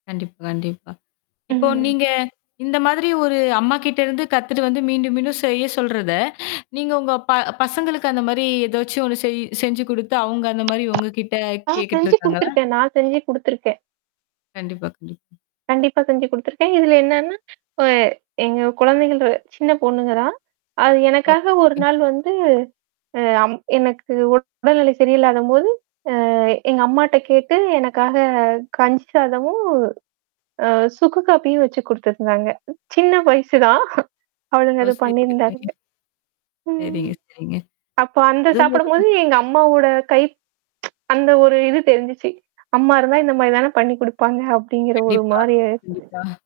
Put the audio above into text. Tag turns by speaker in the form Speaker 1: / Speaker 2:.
Speaker 1: கண்டிப்பா, கண்டிப்பா. இப்போ
Speaker 2: ம்.
Speaker 1: நீங்க இந்த மாதிரி ஒரு அம்மாகிட்ட இருந்து கத்துட்டு வந்து மீண்டும் மீண்டும் செய்ய சொல்றத, நீங்க உங்க ப பசங்களுக்கு அந்த மாரி ஏதாச்சும் ஒண்ணு செய் செஞ்சு குடுத்து அங்க அந்த மாரி உங்க கிட்ட
Speaker 2: நான்
Speaker 1: கேட்டுட்டு
Speaker 2: செஞ்சு
Speaker 1: இருக்காங்களா?
Speaker 2: குடுத்துருக்கேன் நான் செஞ்சு குடுத்துருக்கேன்.
Speaker 1: கண்டிப்பா, கண்டிப்பா.
Speaker 2: கண்டிப்பா செஞ்சு குடுத்துருக்கேன். இதல என்னன்னா, அ எங்க குழந்தைகள் சின்ன பொண்ணுங்கதா. அது எனக்காக ஒரு
Speaker 1: ஓகே.
Speaker 2: நாள் வந்து அ அம் எனக்கு உ உடல்நிலை சரியில்லாதம்போது, அ எங்க அம்மாட்ட கேட்டு எனக்காக கஞ்சி சாதமும் அ சுக்கு காபியும் வச்சு குடுத்துருந்தாங்க. சின்ன வயசுதான்? அவளுங்க
Speaker 1: ஓ!
Speaker 2: அத
Speaker 1: சரிங்க,
Speaker 2: பண்ணியிருந்தாளுங்க.
Speaker 1: சரிங்க.
Speaker 2: ம்.
Speaker 1: சரிங்க, சரிங்க.
Speaker 2: அப்ப அந்த சாப்பிடும்போது
Speaker 1: [unintelligible]
Speaker 2: எங்க அம்மாவோட கை அந்த ஒரு இது தெரிஞ்சுச்சு. அம்மா இருந்தா இந்த மாரி தானே பண்ணி் குடுப்பாங்க அப்படிங்கிற ஒரு
Speaker 1: கண்டிப்பா.
Speaker 2: மாரிய இருந்தது.
Speaker 1: கண்டிப்பா.